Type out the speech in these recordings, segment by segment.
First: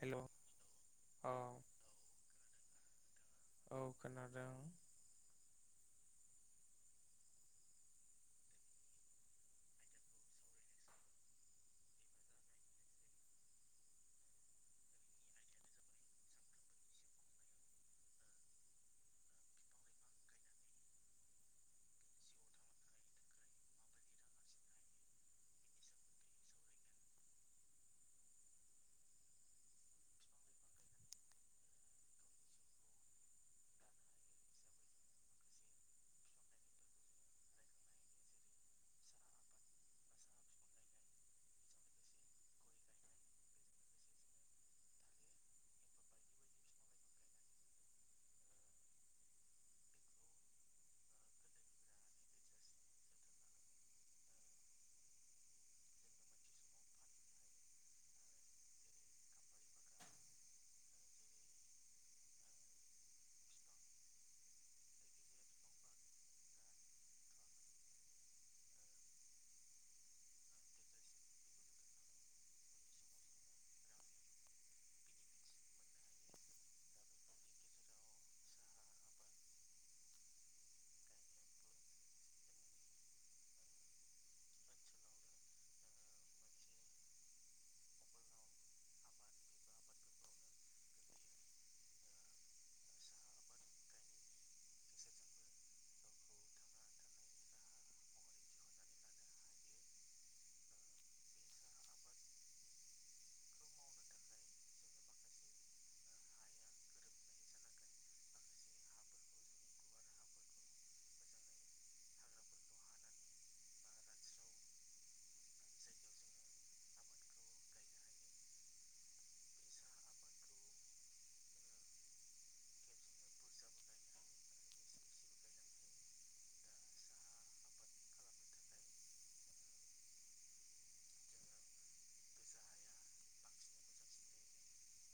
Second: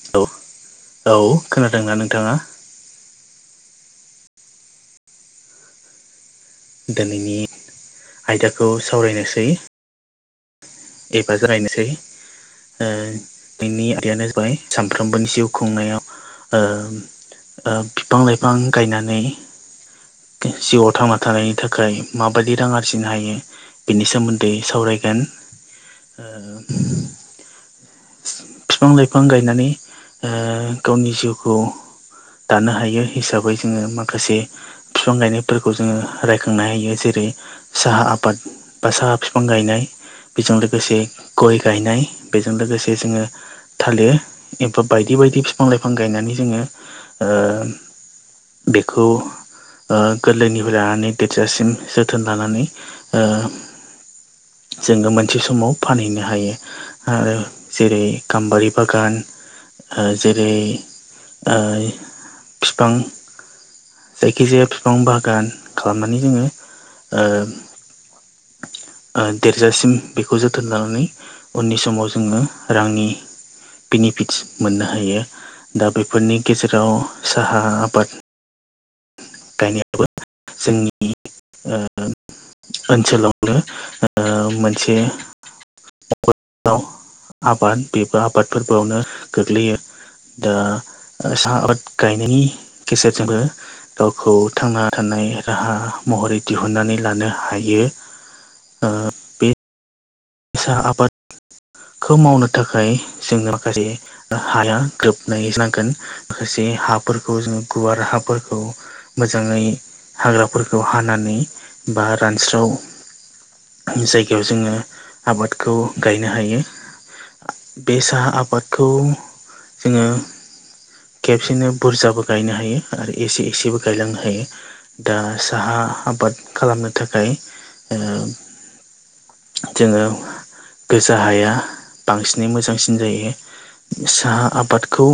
Hello औ औ खोनादोंना नोंथाङा? औ खोनादों। दोनैनि आयदाखौ सावरायनोसै एबा जागायनोसैै। ओ बेनि आयदायानो जाबाय सानफ्रोमबोनि जिउ खुंनायाव ओ ओ बिफां लाइफां गायनानै जिउआव थांना थानायनि थाखाय माबायदि रां आरजिनो हायो। बिनि सोमोन्दै सावरायगोन ओ बिफां लाइफां गायनानै ओ गावनि जिउखौ दानो हायो हिसाबै जोङो माखासे बिफां गायनायफोरखौ जोङो रायखांनो हायो जेरै साहा आबाद बा साहा बिफां गायनाय बेजों लोगोसे गय गायनाय बेजों लोगोसे जोङो थालिर एबा बायदि बायदि बिफां लाइफां गायनानै जोङो ओ बेखौ ओ गोरलैनिफ्राय लानानै दिरजासिम जोथोन लानानै ओ जोङो मोन मोनसे समाव फानहैनो हायो आरो जेरै गाम्बारि बागान ओ जेरै ओ फिफां जायखिजाया बिफां बागान खालामनानै जोङो ओ ओ देरजासिम बेखौ जोथोन लानानै उननि समाव जोङो रांनि बेनिफिट्स मोननो हायो। दा बेफोरनि गेजेराव साहा आबाद गायनायाबो जोंनि ओ ओनसोलावनो ओ मोनसे आव आबाद बेबो आबाद फोरबोआवनो गोग्लैयो दा साहा आबाद गायनायनि गेजेरजोंबो गावखौ थांना थानाय राहा महरै दिहुनन्नानै लानो हायो ओ सा आबाद खौ मावनो थाखाय जों माखासे हाया ग्रोबनाय नांगोन खासे हाफोरखौ जोङो गुवार हाफोरखौ मोजाङै हाग्राफोरखौ हानानै बा रानस्राव जायगायाव जोङो आबादखौ गायनो हायो बे साहा आबादखौ जोङो खेबसेनो बुरजाबो गायनो हायो आरो एसे एसेबो गायलांनो हायो दा साहा आबाद खालामनो थाखाय ओ जोङो गोजा हाया बांसिनै मोजांसिन जायो साहा आबाद खौ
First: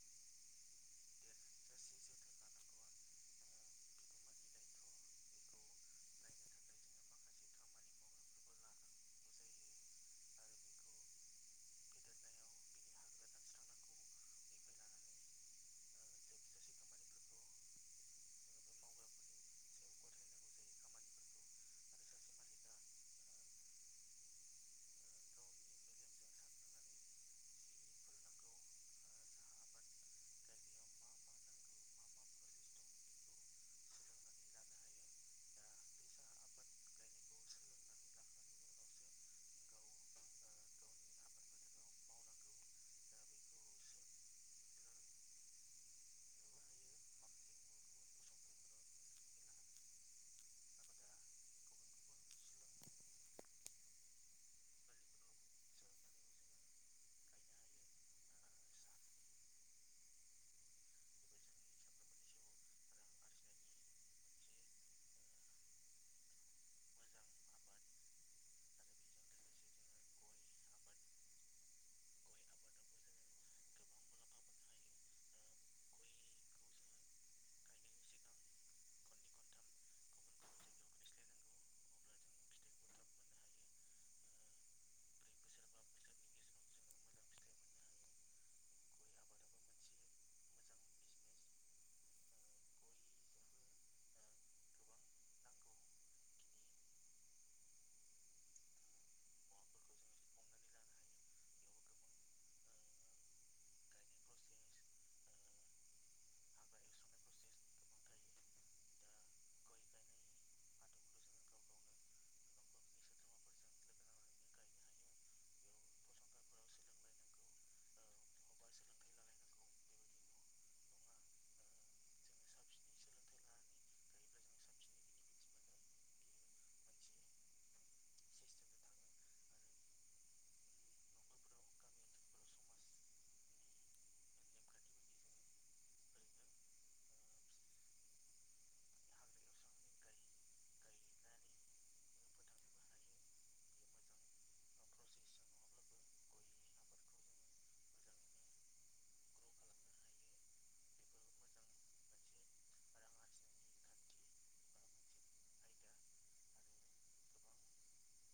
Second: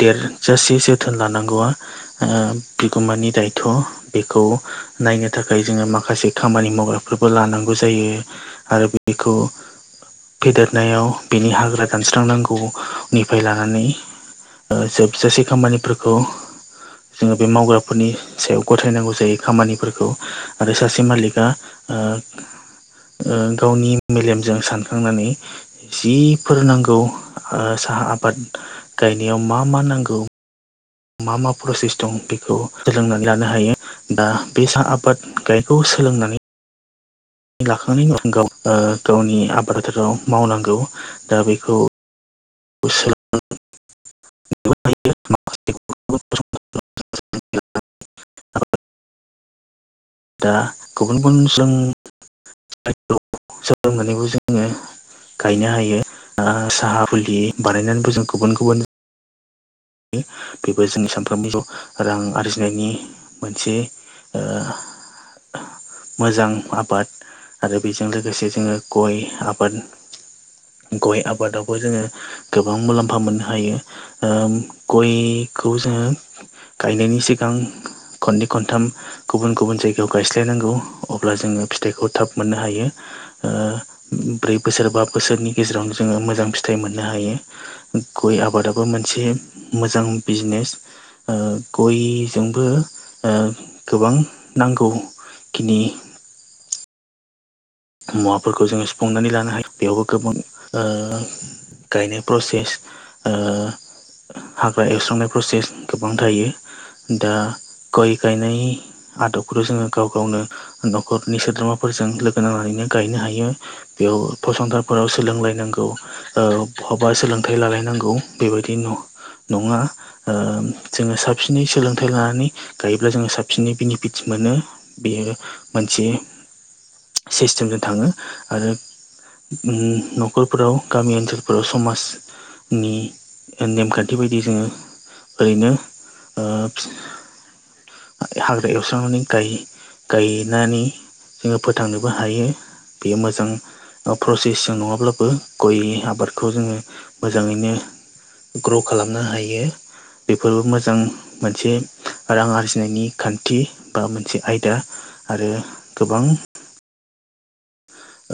देरजासे जोथोन लानांगौआ ओ बिगोमानि दायथ' बेखौ नायनो थाखाय जोङो माखासे खामानि मावग्राफोरबो लानांगौ जायो आरो बेखौ फेदेरनायाव बिनि हाग्रा दानस्रांनांगौनिफाय लानानै ओ जोबजासे खामानिफोरखौ जोङो बे मावग्राफोरनि सायाव गथायनांगौ जायो खामानिफोरखौ आरो सासे मालिकआ ओ ओ गावनि मेलेमजों सानखांनानै जिफोर नांगौ ओ साहा आबाद गायनायाव मा मा नांगौ मा मा प्रसेस दं बेखौ सोलोंनानै लानो हायो दा बे साह आबाद गायखौ सोलोंनानै लाखांनायनि उनाव गाव गावनि आबाद थाराव मावनांगौ दा बेखौ सोल दा गुबुन गुबुन जों स सोलोंनानैबो जोङो गायनो हायो ओ साहा फुलि बानायनानैबो जों गुबुन गुबुन बेबो जोंनि सानफ्रोमबो' रां आरजिनायनि मोनसे ओ मोजां आबाद आरो बेजों लोगोसे जोङो गय आबाद गय आबादावबो जोङो गोबां मुलाम्फा मोननो हायो ओ गयखौ जोङो गायनायनि सिगां खननै खनथाम गुबुन गुबुन जायगायाव गायस्लायनांगौ अब्ला जोङो फिथाइखौ थाब मोननो हायो ओ ब्रै बोसोर बा बोसोरनि गेजेराव जोङो मोजां फिथाइ मोननो हायो गय आबादाबो मोनसे मोजां बिजनेस ओ गयजोंबो ओ गोबां नांगौ खिनि मुवाफोरखौ जोङो सुफुंनानै लानो हायो। बेयावबो गोबां ओ गायनो प्रसेस ओ हाग्रा एवस्रांनाय प्रसेस गोबां थायो। दा गय गायनाय आदबखौ जोङो गाव गावनो न'खरनि सोद्रोमाफोरजों लोगो नांनानैनो गायनो हायो। बेयाव फसंथानफोराव सोलोंलायनांगौ। ओ बहाबा सोलोंथाइ लालायनांगौ बेबायदि नङा। आं जोङो साबसिनै सोलोंथाइ लानानै गायोब्ला जोङो साबसिनै बेनिफिट मोनो बेयो मोनसे सिस्टेमजों थाङो आरो उम न'खरफोराव गामि ओनसोलफोराव समाज नि नेमखान्थि बायदि जोङो ओरैनो ओ हाग्रा एवस्रांनानै गायो गायनानै जोङो फोथांनो बो हायो बेयो मोजां। प्रसेस जों नङाब्लाबो गय आबादखौ जोङो मोजाङैनो ग्र' खालामनो हायो बेफोरबो मोजां मोनसे। रां आरजिनायनि खान्थि बा मोनसे आयदा आरो गोबां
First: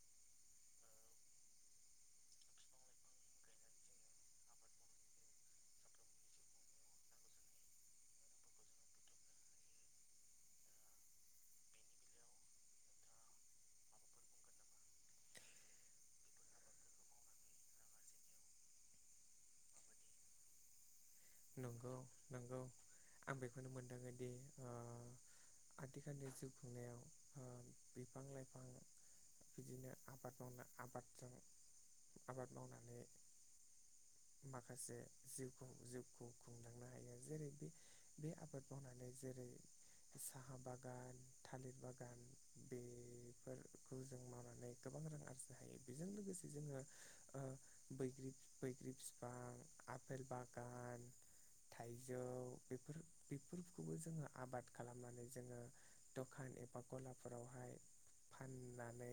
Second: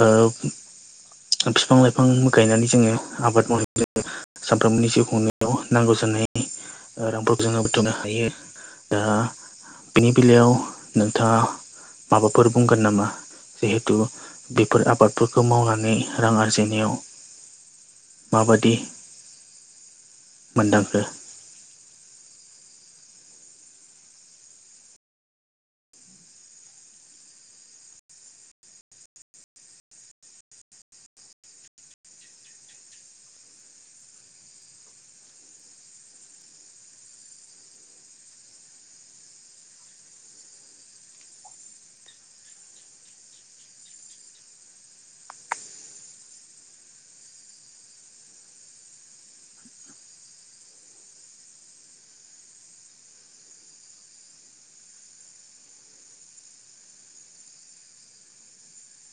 ओ बिफां लाइफां गायनानै जोङो आबाद मावहै सानफ्रोमबोनि जिउ खुंनायाव नांगौ जानाय रांफोरखौ जोङो बुथुमनो हायो। आ बिनि बेलायाव नोंथाङा माबाफोर बुंगोन नामा जिहेथु बेफोर आबादफोरखौ मावनानै रां आरजिनायाव माबादि मोनदांखो नंगौ नंगौ आं बेखौनो मोनदाङोदि आथिखालनि जिउ खुंनायाव ओ बिफां लाइफां बिदिनो आबाद मावनो आबादजों आबाद मावनानै माखासे जिउखौ खौ खुंलांनो हायो जेरै बे बे आबाद मावनानै जेरै साहा बागान थालिर बागान बेफोरखौ जों मावनानै गोबां रां आरजिनो हायो। बेजों लोगोसे जोङो आ बैग्रि बैग्रि फिफां आफेल बागान थाइजौ बेफोर बेफोरखौबो जोङो आबाद खालामनानै जोङो दखान एबा गलाफोरावहाय फाननानै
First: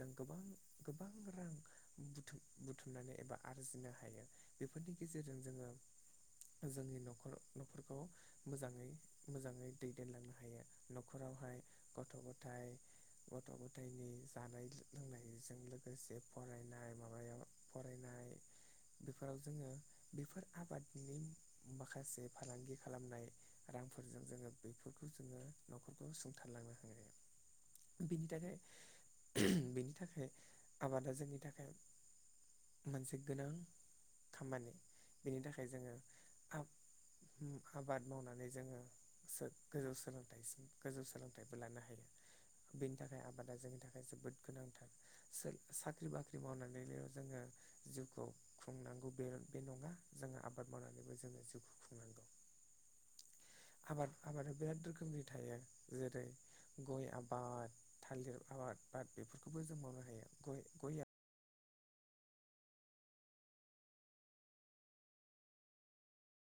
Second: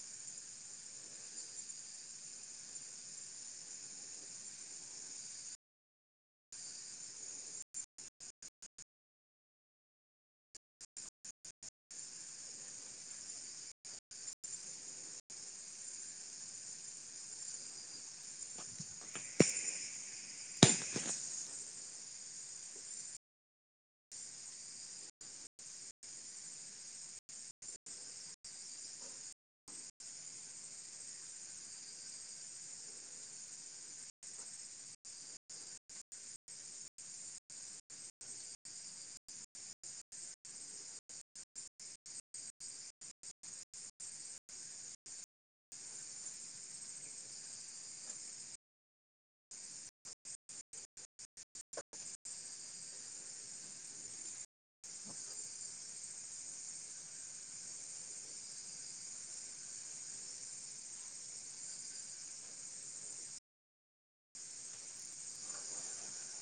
जों गोबां गोबां रां बुथुम बुथुमनानै एबा आरजिनो हायो बेफोरनि गेजेरजों जोङो जोंनि न'खर न'खरखौ मोजाङै मोजाङै दैदेनलांनो हायो। न'खरावहाय गथ' गथाय गथ' गथायनि जानाय लोंनायजों लोगोसे फरायनाय माबायाव फरायनाय बेफोराव जोङो बेफोर आबाद नि माखासे फालांगि खालामनाय। रांफोरजों जोङो बेफोरखौ जोङो न'खरखौ सुंथारलांनो हायो। बिनि थाखाय बिनि थाखाय आबादा जोंनि थाखाय मोनसे गोनां खामानि बेनि थाखाय जोङो आ आबाद मावनानै जोङो सो गोजौ सोलोंथाइसिम गोजौ सोलोंथाइबो लानो हायो। बेनि थाखाय आबादा जोंनि थाखाय जोबोद गोनांथार। सोर साख्रि बाख्रि मावनानैल' जोङो जिउखौ खुंनांगौ बे बे नङा। जोङो आबाद मावनानैबो जोङो जिउखौ खुंनांगौ। आबाद आबादा बिराद रोखोमनि थायो जेरै गय आबाद थालिर आबाद बेफोरखौबो जों मावनो हायो गय गया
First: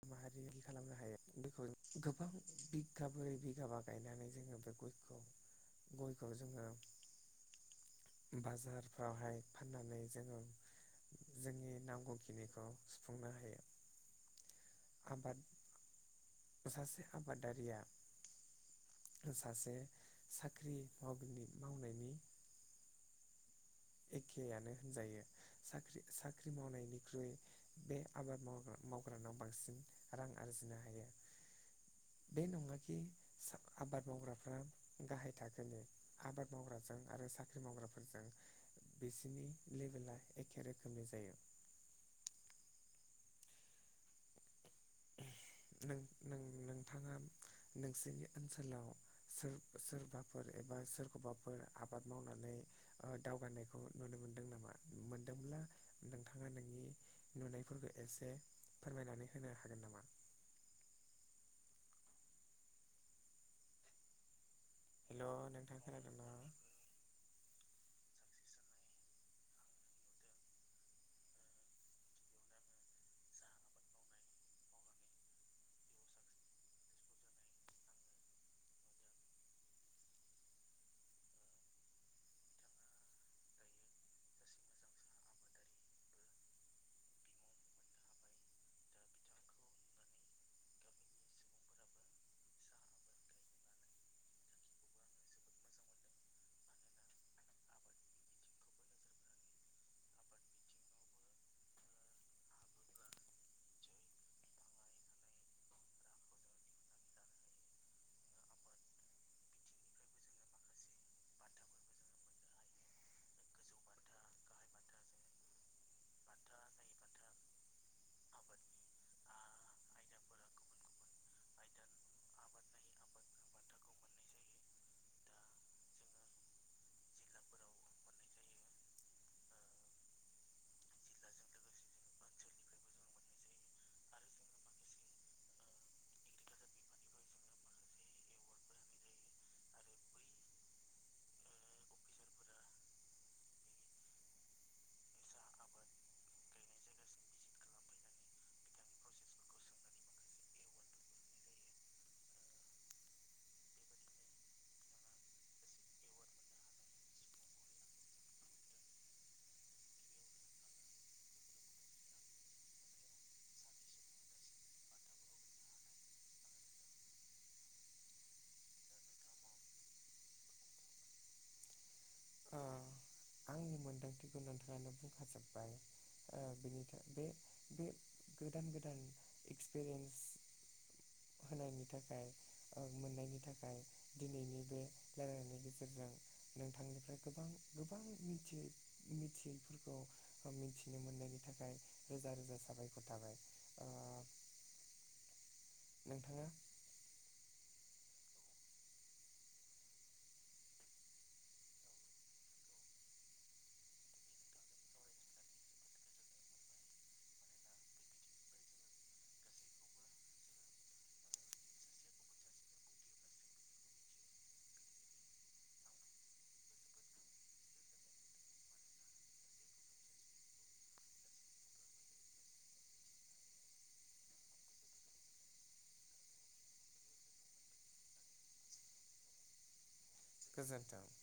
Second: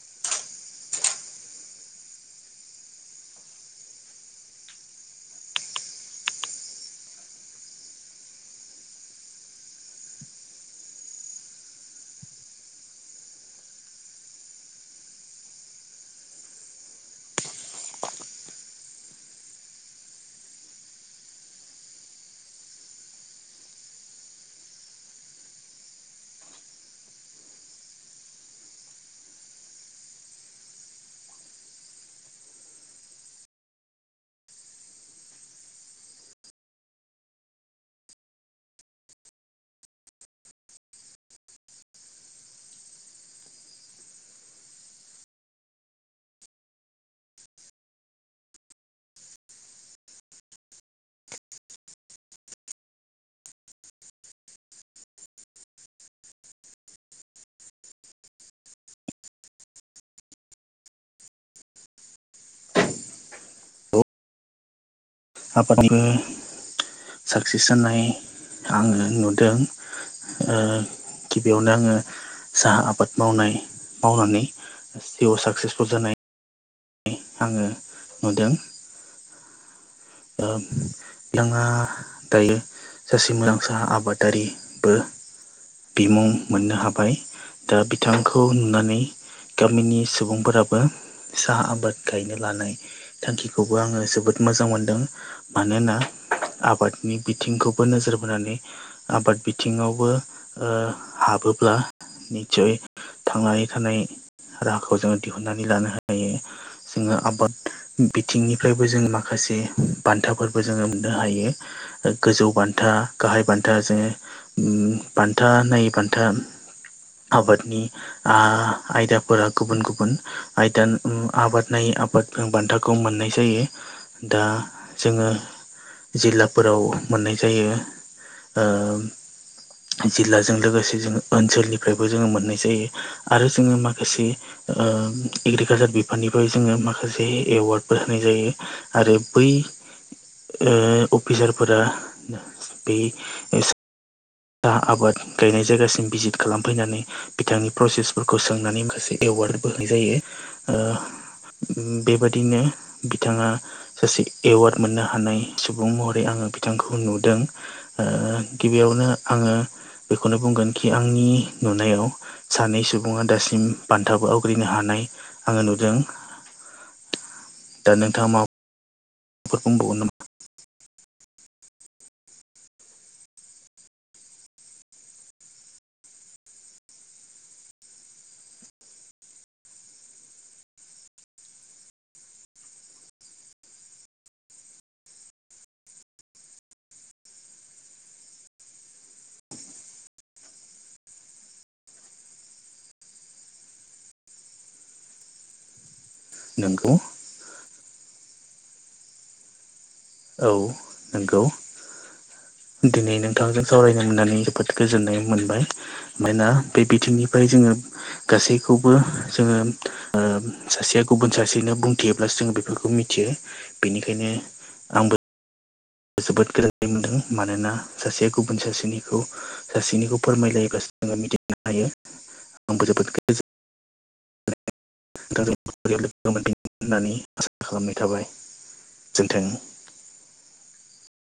माहारि खालामनो हायो बेखौ गोबां बिगाबोरै बिगाबा गायनानै जोङो बे खौ गयखौ जोङो। बाजारफ्रावहाय फाननानै जोङो। जोंनि नांगौखिनिखौ सुफुंनो हायो। आबाद सासे आबादारिया। सासे साख्रि माव मावनायनि एखेयानो होनजायो साख्रि साख्रि मावनायनिख्रुइ बे आबाद माव्रा मावग्रानाव बांसिन रां आरजिनो हायो। बे नङाखि सा आबाद मावग्राफ्रा गाहाय थाखोनि। आबाद मावग्राजों आरो साख्रि मावग्राफोरजों बिसोरनि लेभेला एखे रोखोमनि जायो। ओम नोंथाङा नोंसोरनि ओनसोलाव सोर। सोरबाफोर एबा सोरखौबाफोर आबाद मावनानै। ओ दावगानायखौ नुनो मोनदों नामा मोनदोंब्ला नोंथाङा नोंनि। नुनायफोरखौ एसे फोरमायनानै होनो हागोन नामा? हेल' नोंथां आबादनिबो खोनादोंना साक्सेस जानाय आङो नुदों। ओ गिबियावनो आङो साहा आबाद मावनाय मावनानै। जिउआव सक्सेसफुल जानाय। आङो नुदों। ओम‌ नोंङा दायो। सासे मोजांसा आबादारिबो बिमुं मोननो हाबाय। दा बिथांखौ नुनानै। गामिनि सुबुंफोराबो साहा आबाद गायनो लानाय। थांखिखौबो आङो जोबोद मोजां मोनदों। मानोना आबादनि बिथिंखौबो नोजोर बोनानै। आबाद बिथिङावबो ओ हाबोब्ला निसय। थांनानै थानाय राहाखौ जोङो दिहुनन्नानै लानो हायो। जोङो आबाद बिथिंनिफ्रायबो जों माखासे। बान्थाफोरबो जोङो मोननो हायो गोजौ बान्था गाहाय बान्था जोङो। ओम बान्था ननायैै बान्था आबादनि। आ आयदाफोरा गुबुन गुबुन आयदा ओम आबाद नायै आबाद। जों बान्थाखौ मोननाय जायो दा। जोङो जिल्लाफोराव मोननाय जायो। जिल्लाजों लोगोसे जोङो ओनसोलनिफ्रायबो जोङो मोननाय जायो। आरो जोङो माखासे। ओम एग्रिकालसार बिफाननिफ्राय जोङो माखासे एवार्डफोर होनाय जायो। आरो बै। ओम अफिसारफोरा बे। दा आबाद गायनाय जायगासिम भिजिट खालामफैनानै। बिथांनि प्रसेसफोरखौ सोंनानै माखासे एवार्डबो होनाय जायो ओ। ओम बेबादिनो बिथाङा। सासे एवार्ड मोननो हानाय सुबुं महरै आङो बिथांखौ नुदों। ओ गिबियावनो आङो बेखौनो बुंगोन कि आंनि नुनायाव। सानै सुबुङा दासिम बान्थाबो आवग्रिनो हानाय आङो नुदों। दा नोंथाङा मा। माबाफोर बुंबावगोन नामा? ओ आंनि मोनदांथिखौ नोंथाङानो बुंखाजोब्बाय। ओ बेनि थाखाय बे बे गोदान गोदान एक्सपिरियेन्स। होनायनि थाखाय। ओम मोननायनि थाखाय दिनैनि बे रायलायायनायनि गेजेरजों नोंथांनिफ्राय। गोबां गोबां मिथियै मिथियैफोरखौ। मिथिनो मोननायनि थाखाय रोजा रोजा साबायखर थाबाय [inaudible] नोंथाङा नोंगौ। औ नंगौ दिनै नोंथांजों सावरायनो मोननानै जोबोद गोजोननाय मोनबाय मानोना बे बिथिंनिफ्राय जोङो गासैखौबो जोङो सासेया गुबुन सासेनो बुंथियोब्ला जों बेफोरखौ मिथियो। बेनिखायनो आंबो जोबोद गोोरोननाय मोनदों मानोना सासेया गुबुन सासेनिखौ सासेनिखौ फोरमायलायोबो जोङो मिथिनो हायो आंबो जोबोद गोजोन लोगो [unintelligible] होननानै [unintelligible] आसा [unintelligible] खालामनाय थाबाय जोंथों गोजोनथाव